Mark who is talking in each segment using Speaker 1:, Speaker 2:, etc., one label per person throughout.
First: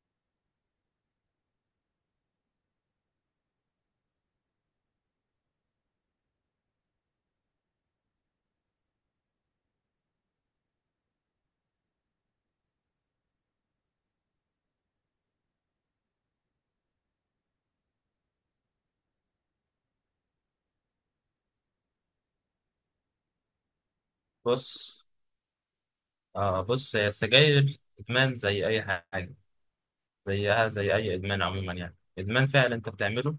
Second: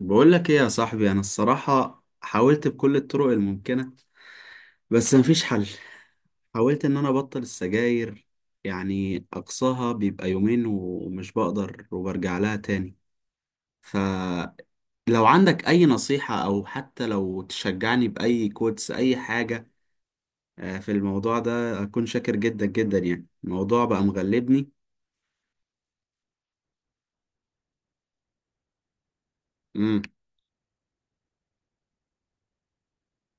Speaker 1: بقول لك ايه يا صاحبي، انا الصراحة حاولت بكل الطرق الممكنة، بس مفيش حل. حاولت ان انا ابطل السجاير، يعني اقصاها بيبقى يومين ومش بقدر وبرجع لها تاني. فلو عندك اي نصيحة او حتى لو تشجعني باي كوتس اي حاجة في الموضوع ده اكون شاكر جدا جدا، يعني الموضوع بقى
Speaker 2: بص
Speaker 1: مغلبني.
Speaker 2: آه بص هي السجاير إدمان زي أي حاجة.
Speaker 1: امم.
Speaker 2: زيها زي أي إدمان عموما، يعني إدمان فعلا أنت بتعمله.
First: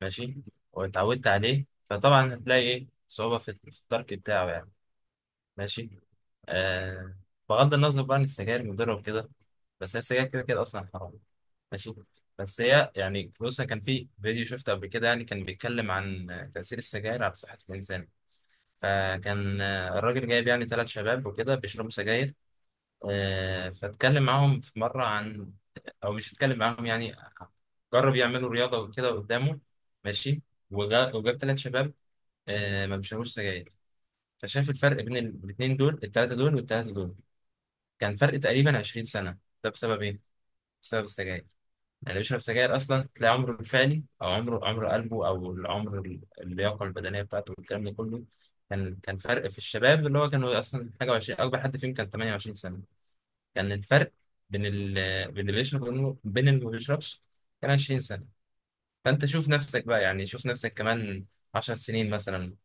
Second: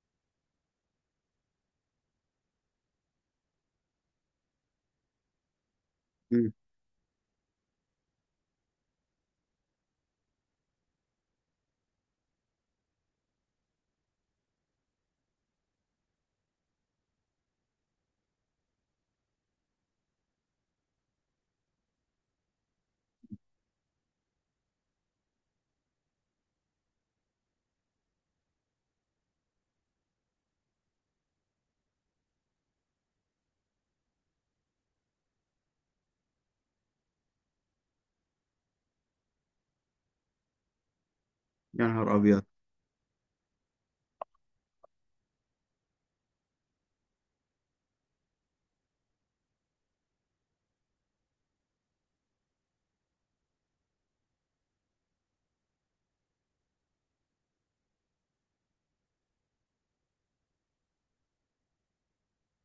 Speaker 2: ماشي. واتعودت عليه، فطبعا هتلاقي إيه صعوبة في الترك بتاعه يعني. ماشي.
Speaker 1: أمم.
Speaker 2: آه. بغض النظر بقى عن السجاير مضرة وكده، بس هي السجاير كده كده أصلا حرام. ماشي. بس هي يعني بص، كان في فيديو شفته قبل كده يعني، كان بيتكلم عن تأثير السجاير على صحة الإنسان. فكان الراجل جايب يعني ثلاث شباب وكده بيشربوا سجاير. فاتكلم معاهم في مرة عن، أو مش اتكلم معاهم يعني، جرب يعملوا رياضة وكده قدامه. ماشي. وجاب ثلاث شباب ما بيشربوش سجاير. فشاف الفرق بين الاتنين دول، التلاتة دول والتلاتة دول، كان فرق تقريبا 20 سنة. ده بسبب إيه؟ بسبب السجاير. يعني
Speaker 1: يا نهار
Speaker 2: اللي بيشرب
Speaker 1: ابيض!
Speaker 2: سجاير أصلا تلاقي عمره الفعلي، أو عمره، عمر قلبه، أو العمر اللياقة البدنية بتاعته والكلام ده كله، كان فرق في الشباب اللي هو كانوا أصلا حاجة وعشرين، أكبر حد فيهم كان 28 سنة. كان الفرق بين ال... بين اللي بيشرب وبين اللي ما بيشربش كان 20 سنة. فأنت شوف نفسك بقى، يعني شوف نفسك كمان 10 سنين مثلا،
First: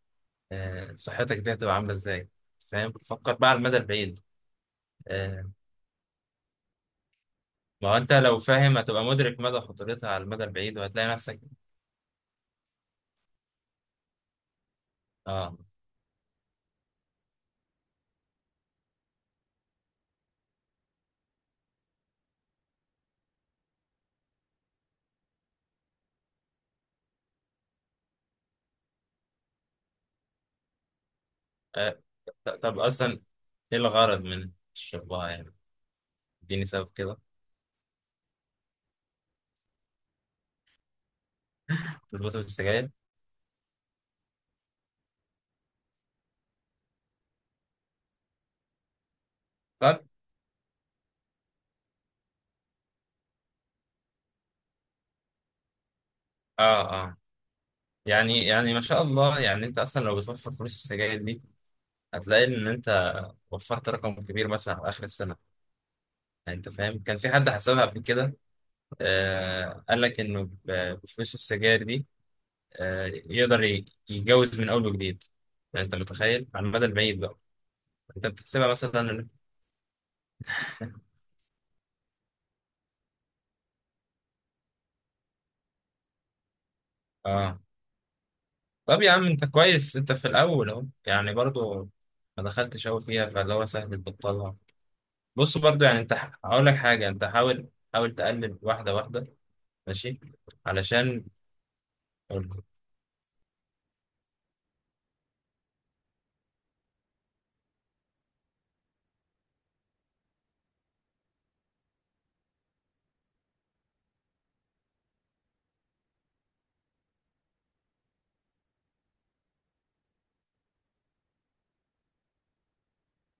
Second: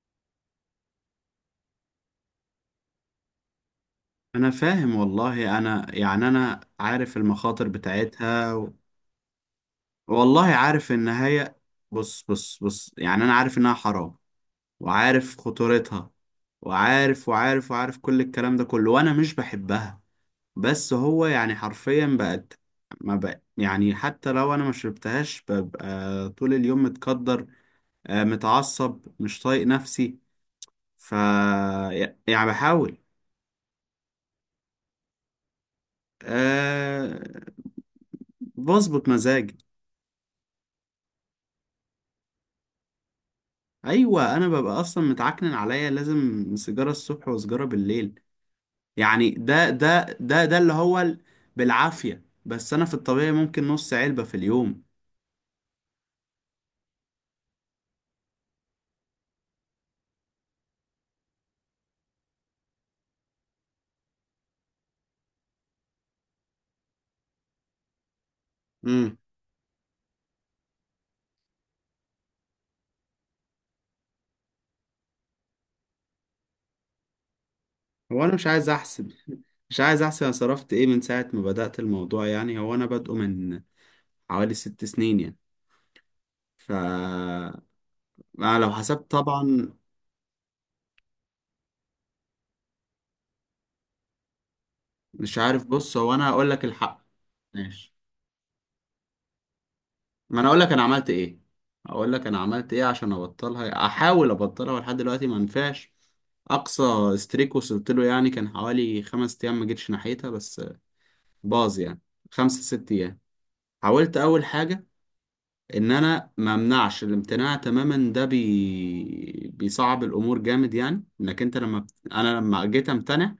Speaker 2: صحتك دي هتبقى عاملة إزاي. فاهم؟ فكر بقى على المدى البعيد.
Speaker 1: انا فاهم
Speaker 2: آه،
Speaker 1: والله، انا يعني انا عارف المخاطر
Speaker 2: ما هو أنت لو
Speaker 1: بتاعتها.
Speaker 2: فاهم هتبقى مدرك مدى خطورتها على المدى
Speaker 1: والله
Speaker 2: البعيد
Speaker 1: عارف ان
Speaker 2: وهتلاقي نفسك.
Speaker 1: هي، بص بص بص، يعني انا عارف انها حرام، وعارف
Speaker 2: آه.
Speaker 1: خطورتها، وعارف وعارف وعارف كل الكلام ده كله، وانا مش بحبها. بس هو يعني حرفيا بقت، ما بقى يعني حتى لو انا ما شربتهاش ببقى طول اليوم متقدر، متعصب مش طايق نفسي ف
Speaker 2: آه.
Speaker 1: يعني
Speaker 2: طب
Speaker 1: بحاول.
Speaker 2: أصلا إيه الغرض من شربها يعني؟ اديني سبب كده.
Speaker 1: أه، بظبط مزاجي.
Speaker 2: تظبط السجاير؟
Speaker 1: ايوه، انا ببقى اصلا متعكنن عليا، لازم سيجاره الصبح وسيجاره بالليل. يعني ده ده
Speaker 2: طب.
Speaker 1: ده ده اللي هو بالعافية، بس انا في الطبيعي ممكن نص علبة في اليوم.
Speaker 2: آه، آه. يعني ما شاء الله، يعني أنت أصلا لو بتوفر فلوس السجاير دي هتلاقي إن أنت وفرت رقم كبير مثلا على اخر السنه. يعني انت فاهم؟ كان في حد حسبها قبل كده،
Speaker 1: امم.
Speaker 2: آه قال لك انه بفلوس السجاير دي آه يقدر يتجوز من اول وجديد. يعني انت متخيل على المدى البعيد بقى؟
Speaker 1: هو
Speaker 2: انت
Speaker 1: انا مش
Speaker 2: بتحسبها
Speaker 1: عايز احسب.
Speaker 2: مثلا؟
Speaker 1: مش عايز احسب انا صرفت ايه من ساعة ما بدأت الموضوع، يعني هو انا بادئه من حوالي 6 سنين يعني ف
Speaker 2: اه.
Speaker 1: أنا لو
Speaker 2: طب
Speaker 1: حسبت
Speaker 2: يا عم انت
Speaker 1: طبعا...
Speaker 2: كويس، انت في الاول اهو يعني، برضو ما دخلتش قوي فيها، فاللي هو سهل تبطلها.
Speaker 1: مش
Speaker 2: بص،
Speaker 1: عارف.
Speaker 2: برضو
Speaker 1: بص،
Speaker 2: يعني انت
Speaker 1: هو انا هقول لك
Speaker 2: هقول لك
Speaker 1: الحق.
Speaker 2: حاجه، انت حاول
Speaker 1: ماشي.
Speaker 2: حاول تقلل واحده واحده. ماشي.
Speaker 1: ما انا اقول لك انا عملت
Speaker 2: علشان.
Speaker 1: ايه اقول لك انا
Speaker 2: اه
Speaker 1: عملت ايه عشان ابطلها، احاول ابطلها لحد دلوقتي ما نفعش. اقصى استريك وصلت له، يعني كان حوالي 5 ايام ما جيتش ناحيتها، بس باظ يعني. خمسة ست أيام. حاولت أول حاجة، إن أنا ما أمنعش. الامتناع تماما ده بيصعب الأمور جامد، يعني إنك أنت لما بت... أنا لما جيت أمتنع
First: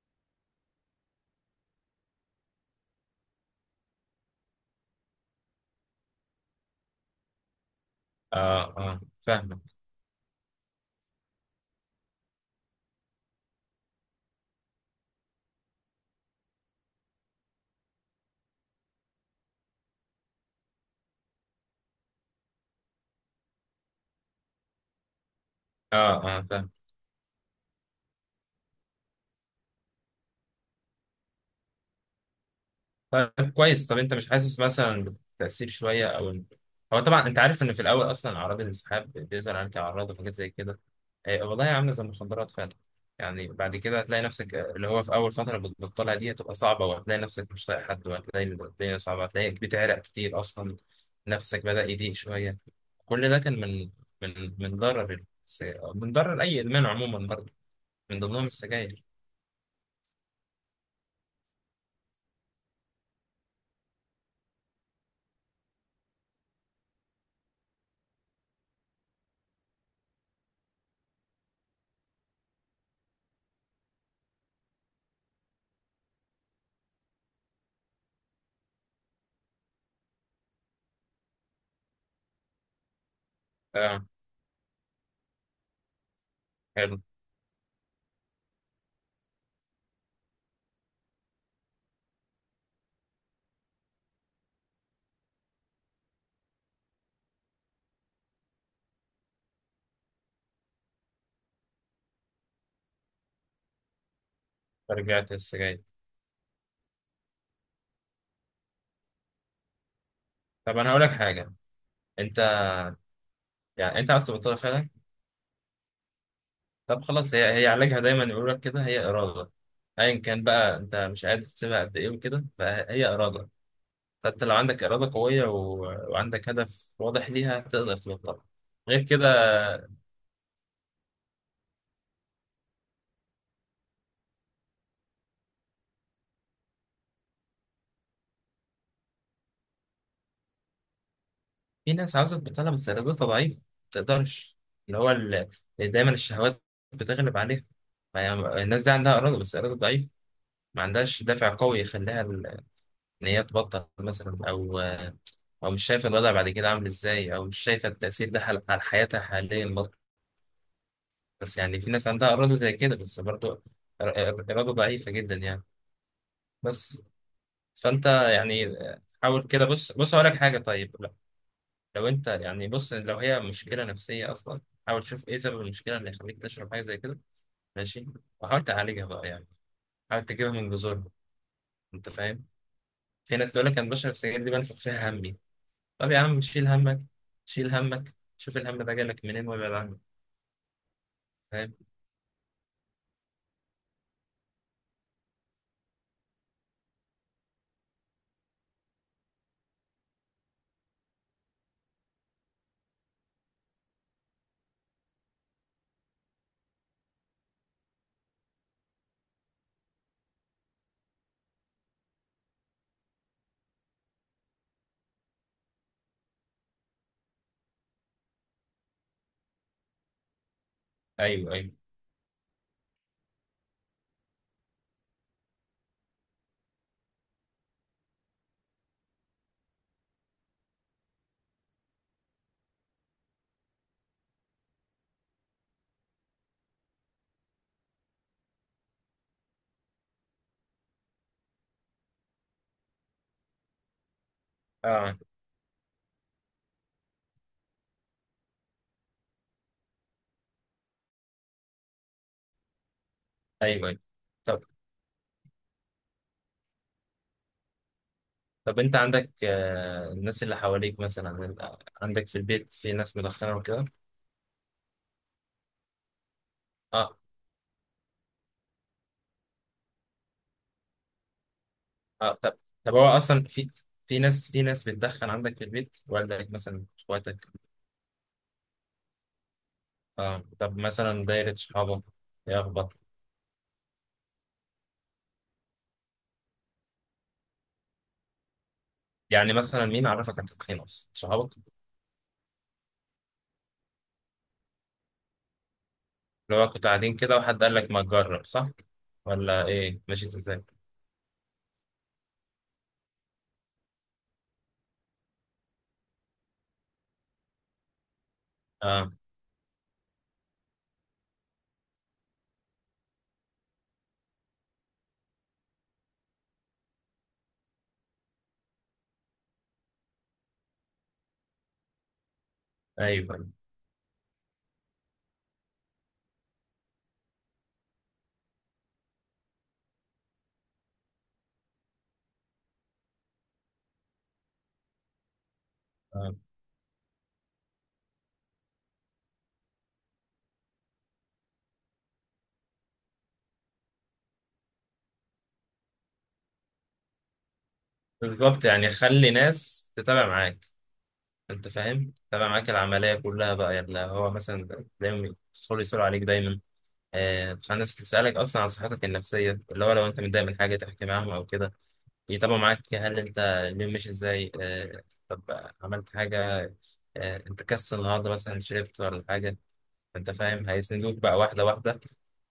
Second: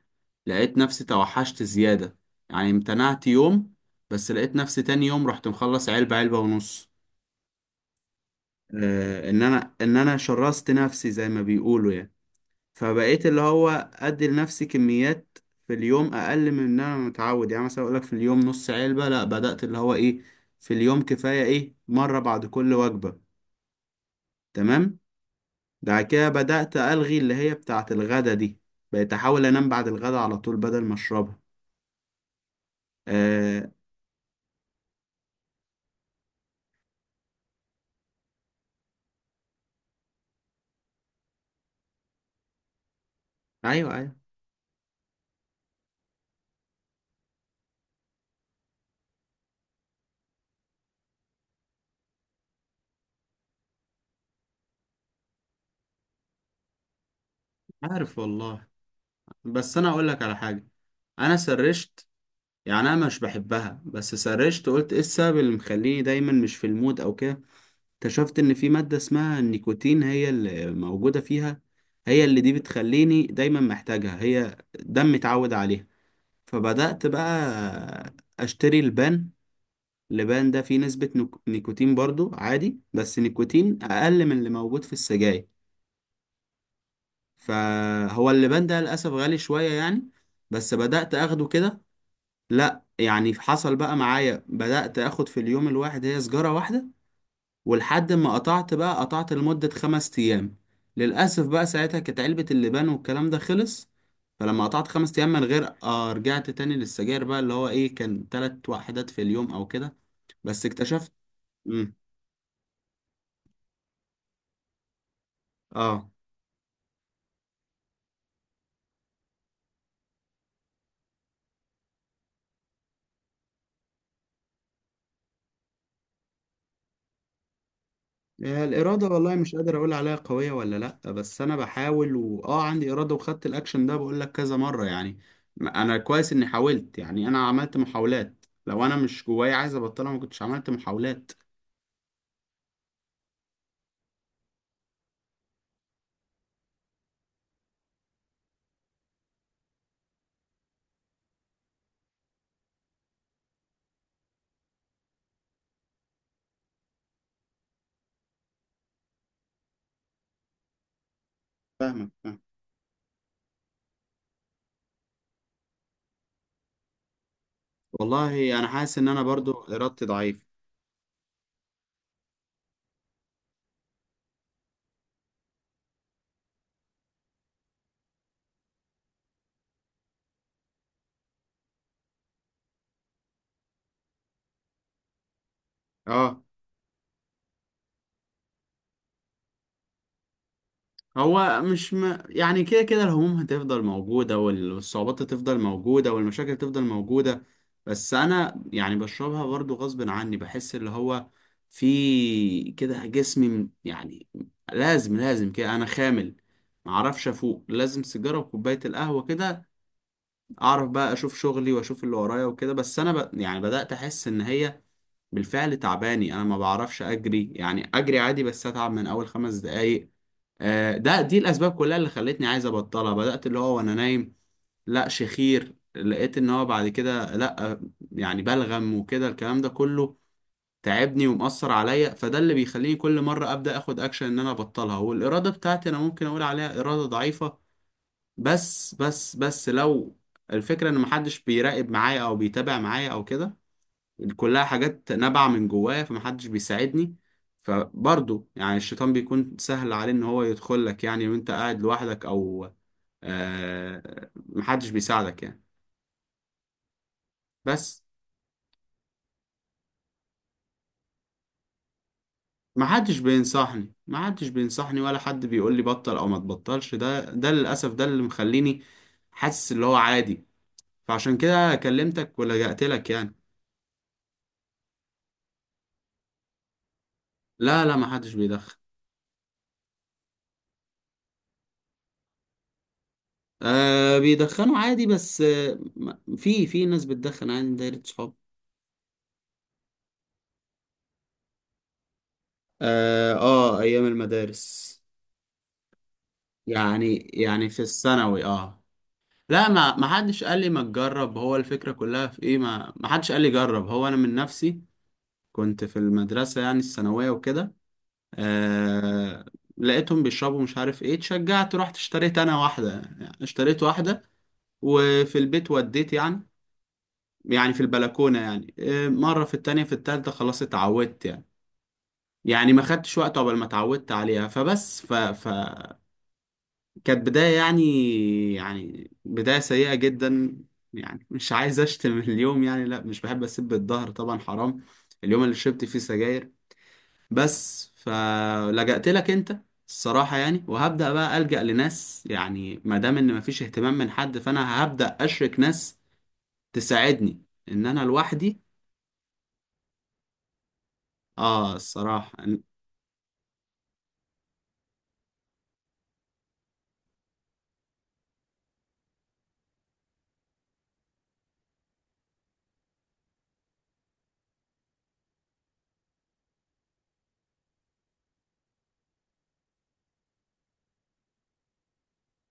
Speaker 1: لقيت نفسي توحشت زيادة. يعني امتنعت يوم، بس لقيت نفسي تاني يوم رحت مخلص علبة، علبة ونص.
Speaker 2: اه،
Speaker 1: آه، إن
Speaker 2: فاهمك.
Speaker 1: أنا إن أنا شرست نفسي زي ما بيقولوا يعني. فبقيت اللي هو ادي لنفسي كميات في اليوم اقل من ان انا متعود. يعني مثلا اقول لك في اليوم نص علبة. لا، بدأت اللي هو ايه، في اليوم كفاية ايه، مرة بعد كل وجبة. تمام. بعد
Speaker 2: اه
Speaker 1: كده
Speaker 2: اه، فاهمك.
Speaker 1: بدأت ألغي اللي هي بتاعة الغدا دي. بقيت احاول انام بعد الغدا على طول بدل ما اشربها.
Speaker 2: طيب،
Speaker 1: آه.
Speaker 2: كويس. طب انت مش حاسس مثلا بتأثير شوية، او ان. هو طبعا انت عارف ان في الاول اصلا اعراض الانسحاب بيظهر عليك، اعراض وحاجات زي كده. اه والله عاملة زي المخدرات فعلا. يعني بعد
Speaker 1: ايوه،
Speaker 2: كده
Speaker 1: ايوه.
Speaker 2: هتلاقي نفسك، اللي هو في اول فترة بتبطلها دي هتبقى صعبة، وهتلاقي نفسك مش طايق حد، وهتلاقي إن الدنيا صعبة، هتلاقيك بتعرق كتير اصلا. نفسك بدأ يضيق شوية. كل ده كان من من ضرر من ضرر اي ادمان عموما برضه،
Speaker 1: عارف
Speaker 2: من ضمنهم
Speaker 1: والله.
Speaker 2: السجاير.
Speaker 1: بس انا اقول لك على حاجة. انا سرشت، يعني انا مش بحبها، بس سرشت قلت ايه السبب اللي مخليني دايما مش في المود او كده. اكتشفت ان في مادة اسمها النيكوتين هي اللي موجودة فيها. هي اللي دي بتخليني دايما محتاجها، هي دم متعود عليها. فبدأت بقى اشتري البان. اللبان ده فيه نسبة نيكوتين برضو عادي، بس نيكوتين
Speaker 2: اه،
Speaker 1: اقل من اللي موجود في السجاير.
Speaker 2: حلو.
Speaker 1: فهو اللبان ده للأسف غالي شوية يعني. بس بدأت اخده كده. لا يعني حصل بقى معايا، بدأت اخد في اليوم الواحد هي سجارة واحدة. ولحد ما قطعت، بقى قطعت لمدة 5 أيام. للأسف بقى ساعتها كانت علبة اللبان والكلام ده خلص. فلما قطعت 5 أيام
Speaker 2: رجعت
Speaker 1: من غير،
Speaker 2: السجاير؟
Speaker 1: رجعت تاني للسجاير، بقى اللي هو إيه، كان 3 وحدات في اليوم أو كده. بس
Speaker 2: طب انا هقول لك
Speaker 1: اكتشفت.
Speaker 2: حاجة.
Speaker 1: مم.
Speaker 2: انت، يعني انت عاوز تبطلها فعلا؟
Speaker 1: آه.
Speaker 2: طب خلاص، هي علاجها دايما يقول لك كده، هي اراده. ايا كان بقى انت مش قادر تسيبها قد ايه وكده، فهي اراده. فانت لو عندك اراده قويه، و... وعندك هدف واضح ليها تقدر تبطلها. غير
Speaker 1: الإرادة
Speaker 2: كده،
Speaker 1: والله مش قادر أقول عليها قوية ولا... لأ، بس أنا بحاول وآه عندي إرادة وخدت الأكشن ده، بقول لك كذا مرة يعني. أنا كويس إني حاولت، يعني أنا عملت محاولات، لو أنا مش جوايا عايز أبطلها ما كنتش عملت محاولات.
Speaker 2: في ناس عاوزه تبطلها بس ارادتها ضعيفه ما تقدرش، اللي هو ال. دايما الشهوات بتغلب عليها. ما هي- الناس دي عندها اراده بس اراده ضعيفه، ما عندهاش دافع قوي يخليها ان هي تبطل مثلا، او او مش شايفه الوضع بعد كده عامل ازاي، او مش شايفه التاثير ده على حياتها حاليا برضه. بس يعني في ناس عندها
Speaker 1: فاهمك.
Speaker 2: اراده زي كده، بس برضه إر- إر- اراده ضعيفه جدا يعني. بس. فانت
Speaker 1: والله انا
Speaker 2: يعني
Speaker 1: حاسس ان انا
Speaker 2: حاول
Speaker 1: برضو
Speaker 2: كده. بص
Speaker 1: ارادتي
Speaker 2: بص، اقول لك
Speaker 1: ضعيفه.
Speaker 2: حاجه. طيب لا. لو انت يعني بص، لو هي مشكله نفسيه اصلا، حاول تشوف ايه سبب المشكله اللي يخليك تشرب حاجه زي كده. ماشي. وحاول تعالجها بقى يعني، حاول تجيبها من جذورها. انت فاهم؟ في ناس تقول لك انا بشرب السجاير دي بنفخ فيها همي. طب يا عم
Speaker 1: اه.
Speaker 2: شيل همك. شيل همك، شوف الهم ده جالك منين وابعد عنه.
Speaker 1: هو
Speaker 2: فاهم؟
Speaker 1: مش يعني كده كده الهموم هتفضل موجوده والصعوبات هتفضل موجوده والمشاكل هتفضل موجوده. بس انا يعني بشربها برضو غصب عني، بحس اللي هو في كده جسمي يعني لازم لازم كده انا خامل، معرفش افوق، لازم سيجاره وكوبايه القهوه كده. اعرف بقى اشوف شغلي واشوف اللي ورايا وكده. بس انا يعني بدات احس ان هي بالفعل تعباني، انا ما بعرفش اجري، يعني اجري عادي بس اتعب من اول 5 دقايق. دي
Speaker 2: ايوه، ايوه.
Speaker 1: الاسباب كلها اللي خلتني عايز ابطلها. بدات اللي هو وانا نايم لا شخير، لقيت ان هو بعد كده لا، يعني بلغم وكده الكلام ده كله تعبني ومأثر عليا. فده اللي بيخليني كل مرة ابدا اخد اكشن ان انا ابطلها، والارادة بتاعتي انا ممكن اقول عليها ارادة ضعيفة. بس لو الفكرة ان محدش بيراقب معايا او بيتابع معايا او كده، كلها حاجات
Speaker 2: اه،
Speaker 1: نابعة من جوايا، فمحدش بيساعدني. فبرضه يعني الشيطان بيكون سهل عليه ان هو يدخل لك، يعني وانت قاعد لوحدك او
Speaker 2: ايوه، ايوه. طب
Speaker 1: محدش بيساعدك يعني. بس
Speaker 2: طب انت عندك الناس اللي حواليك، مثلا عندك في البيت في ناس
Speaker 1: محدش
Speaker 2: مدخنه وكده؟
Speaker 1: بينصحني، محدش بينصحني، ولا حد بيقول لي بطل او ما تبطلش.
Speaker 2: اه،
Speaker 1: ده للاسف ده اللي مخليني حاسس اللي هو عادي، فعشان كده
Speaker 2: اه.
Speaker 1: كلمتك
Speaker 2: طب
Speaker 1: ولجأت
Speaker 2: طب هو
Speaker 1: لك يعني.
Speaker 2: اصلا في ناس بتدخن عندك في البيت؟ والدك مثلا، اخواتك؟
Speaker 1: لا، لا، محدش بيدخن.
Speaker 2: اه. طب مثلا دايره صحابك، ايه اخبار؟
Speaker 1: آه، بيدخنوا عادي، بس في ناس بتدخن عادي من دايرة صحابي.
Speaker 2: يعني مثلا مين عرفك على التدخين اصلا؟ صحابك؟
Speaker 1: اه، ايام المدارس.
Speaker 2: اللي هو كنتوا
Speaker 1: يعني
Speaker 2: قاعدين كده وحد
Speaker 1: يعني
Speaker 2: قال
Speaker 1: في
Speaker 2: لك ما
Speaker 1: الثانوي.
Speaker 2: تجرب، صح؟
Speaker 1: اه.
Speaker 2: ولا
Speaker 1: لا، ما
Speaker 2: ايه،
Speaker 1: ما
Speaker 2: مشيت
Speaker 1: حدش قال
Speaker 2: ازاي؟
Speaker 1: لي ما تجرب. هو الفكرة كلها في ايه، ما حدش قال لي جرب، هو انا من نفسي. كنت في المدرسة يعني الثانوية وكده.
Speaker 2: اه،
Speaker 1: آه. لقيتهم بيشربوا مش عارف ايه، اتشجعت رحت اشتريت انا واحدة، يعني اشتريت واحدة. وفي البيت وديت يعني في البلكونة يعني، مرة، في التانية، في التالتة خلاص اتعودت يعني. يعني ما خدتش وقت
Speaker 2: ايوه.
Speaker 1: عقبال ما اتعودت عليها، فبس ف ف كانت بداية، يعني بداية سيئة جدا. يعني مش عايز أشتم اليوم يعني، لا مش بحب أسب الظهر طبعا حرام، اليوم اللي شربت فيه
Speaker 2: آه.
Speaker 1: سجاير. بس فلجأت لك أنت الصراحة يعني، وهبدأ بقى ألجأ لناس، يعني ما دام إن مفيش اهتمام من حد فأنا هبدأ أشرك ناس تساعدني إن أنا لوحدي.
Speaker 2: بالظبط. يعني خلي ناس تتابع معاك. انت فاهم؟
Speaker 1: الصراحة
Speaker 2: تتابع
Speaker 1: أنا.
Speaker 2: معاك العمليه كلها بقى، يعني، لا، هو مثلا دايما يدخل يسألوا عليك دايما. ناس تسألك أصلا عن صحتك النفسية، اللي هو لو أنت متضايق من حاجة تحكي معاهم أو كده، يتابعوا معاك هل أنت اليوم ماشي إزاي. آه. طب عملت حاجة؟ أنت كسل النهاردة مثلا، شربت ولا حاجة؟ أنت فاهم؟ هيسندوك بقى واحدة واحدة،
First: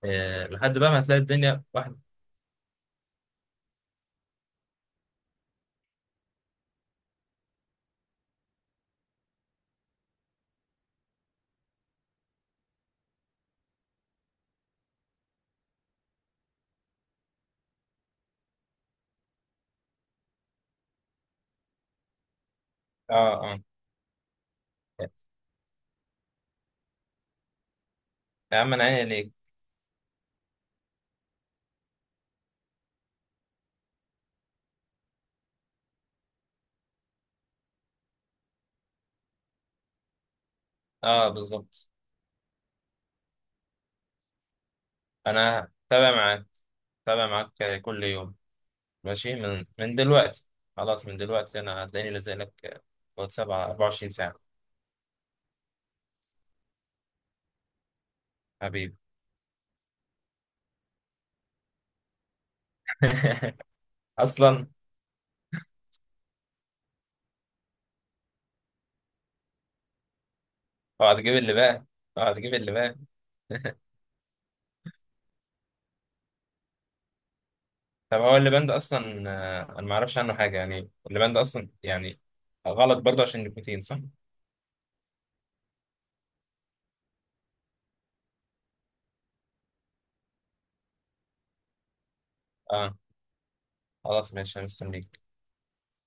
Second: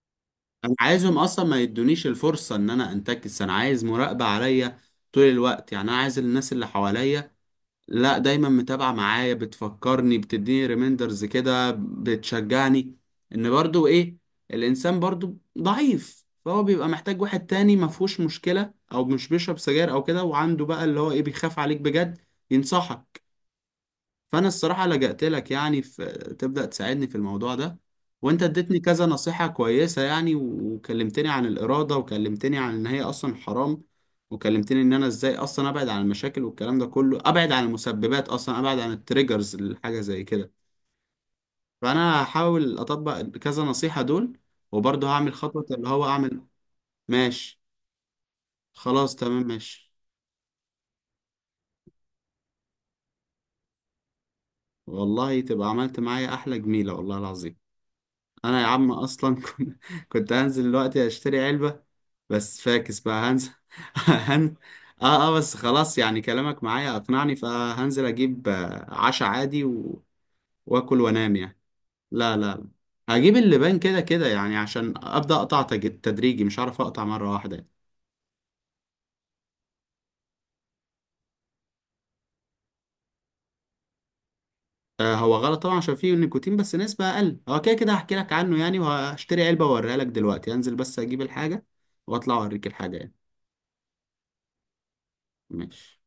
Speaker 1: أنا
Speaker 2: لحد بقى ما
Speaker 1: عايزهم
Speaker 2: هتلاقي
Speaker 1: أصلا ما
Speaker 2: الدنيا واحدة.
Speaker 1: يدونيش الفرصة إن أنا أنتكس. أنا عايز مراقبة عليا طول الوقت، يعني أنا عايز الناس اللي حواليا لا دايما متابعة معايا، بتفكرني، بتديني ريميندرز كده، بتشجعني. ان برضو ايه، الانسان برضو ضعيف، فهو بيبقى محتاج واحد تاني ما فيهوش مشكلة او مش بيشرب سجاير او كده، وعنده بقى اللي هو ايه بيخاف عليك بجد ينصحك.
Speaker 2: اه، اه.
Speaker 1: فانا الصراحه لجأت لك يعني في، تبدأ تساعدني في الموضوع ده. وانت
Speaker 2: يا عم
Speaker 1: اديتني
Speaker 2: أنا
Speaker 1: كذا
Speaker 2: عيني ليك.
Speaker 1: نصيحه كويسه يعني، وكلمتني عن الاراده، وكلمتني عن ان هي اصلا حرام. وكلمتني ان انا ازاي اصلا ابعد عن المشاكل والكلام ده كله، ابعد عن المسببات، اصلا ابعد عن التريجرز لحاجه زي كده.
Speaker 2: اه، بالظبط.
Speaker 1: فانا هحاول اطبق كذا نصيحه دول، وبرضه هعمل خطوه
Speaker 2: أنا
Speaker 1: اللي هو
Speaker 2: تابع
Speaker 1: اعمل.
Speaker 2: معاك. تابع
Speaker 1: ماشي.
Speaker 2: معاك كل يوم.
Speaker 1: خلاص
Speaker 2: ماشي.
Speaker 1: تمام.
Speaker 2: من
Speaker 1: ماشي.
Speaker 2: من دلوقتي، خلاص من دلوقتي انا هتلاقيني لازق لك، واتساب على 24 ساعة.
Speaker 1: والله تبقى عملت معايا احلى جميله والله العظيم. انا يا عم
Speaker 2: حبيبي.
Speaker 1: اصلا كنت هنزل دلوقتي اشتري علبه، بس فاكس بقى هنزل. هن...
Speaker 2: اصلا.
Speaker 1: اه، اه، بس خلاص، يعني كلامك معايا اقنعني فهنزل اجيب عشا عادي واكل
Speaker 2: اوعى تجيب
Speaker 1: وانام
Speaker 2: اللي
Speaker 1: يعني.
Speaker 2: بقى. اوعى
Speaker 1: لا، لا،
Speaker 2: تجيب
Speaker 1: لا.
Speaker 2: اللي بقى.
Speaker 1: هجيب اللبان كده كده يعني، عشان ابدا اقطع تدريجي، مش هعرف اقطع مره واحده يعني.
Speaker 2: طب هو اللي بند اصلا، انا ما اعرفش عنه حاجة يعني. اللي بند اصلا يعني، غلط برضه عشان النيكوتين، صح؟
Speaker 1: آه، هو غلط طبعا عشان فيه نيكوتين بس نسبه اقل، هو كده كده هحكي لك عنه يعني، وهشتري علبه واوريها لك دلوقتي. هنزل بس اجيب الحاجه واطلع اوريك
Speaker 2: اه،
Speaker 1: الحاجه يعني.
Speaker 2: خلاص ماشي انا مستنيك.
Speaker 1: ماشي.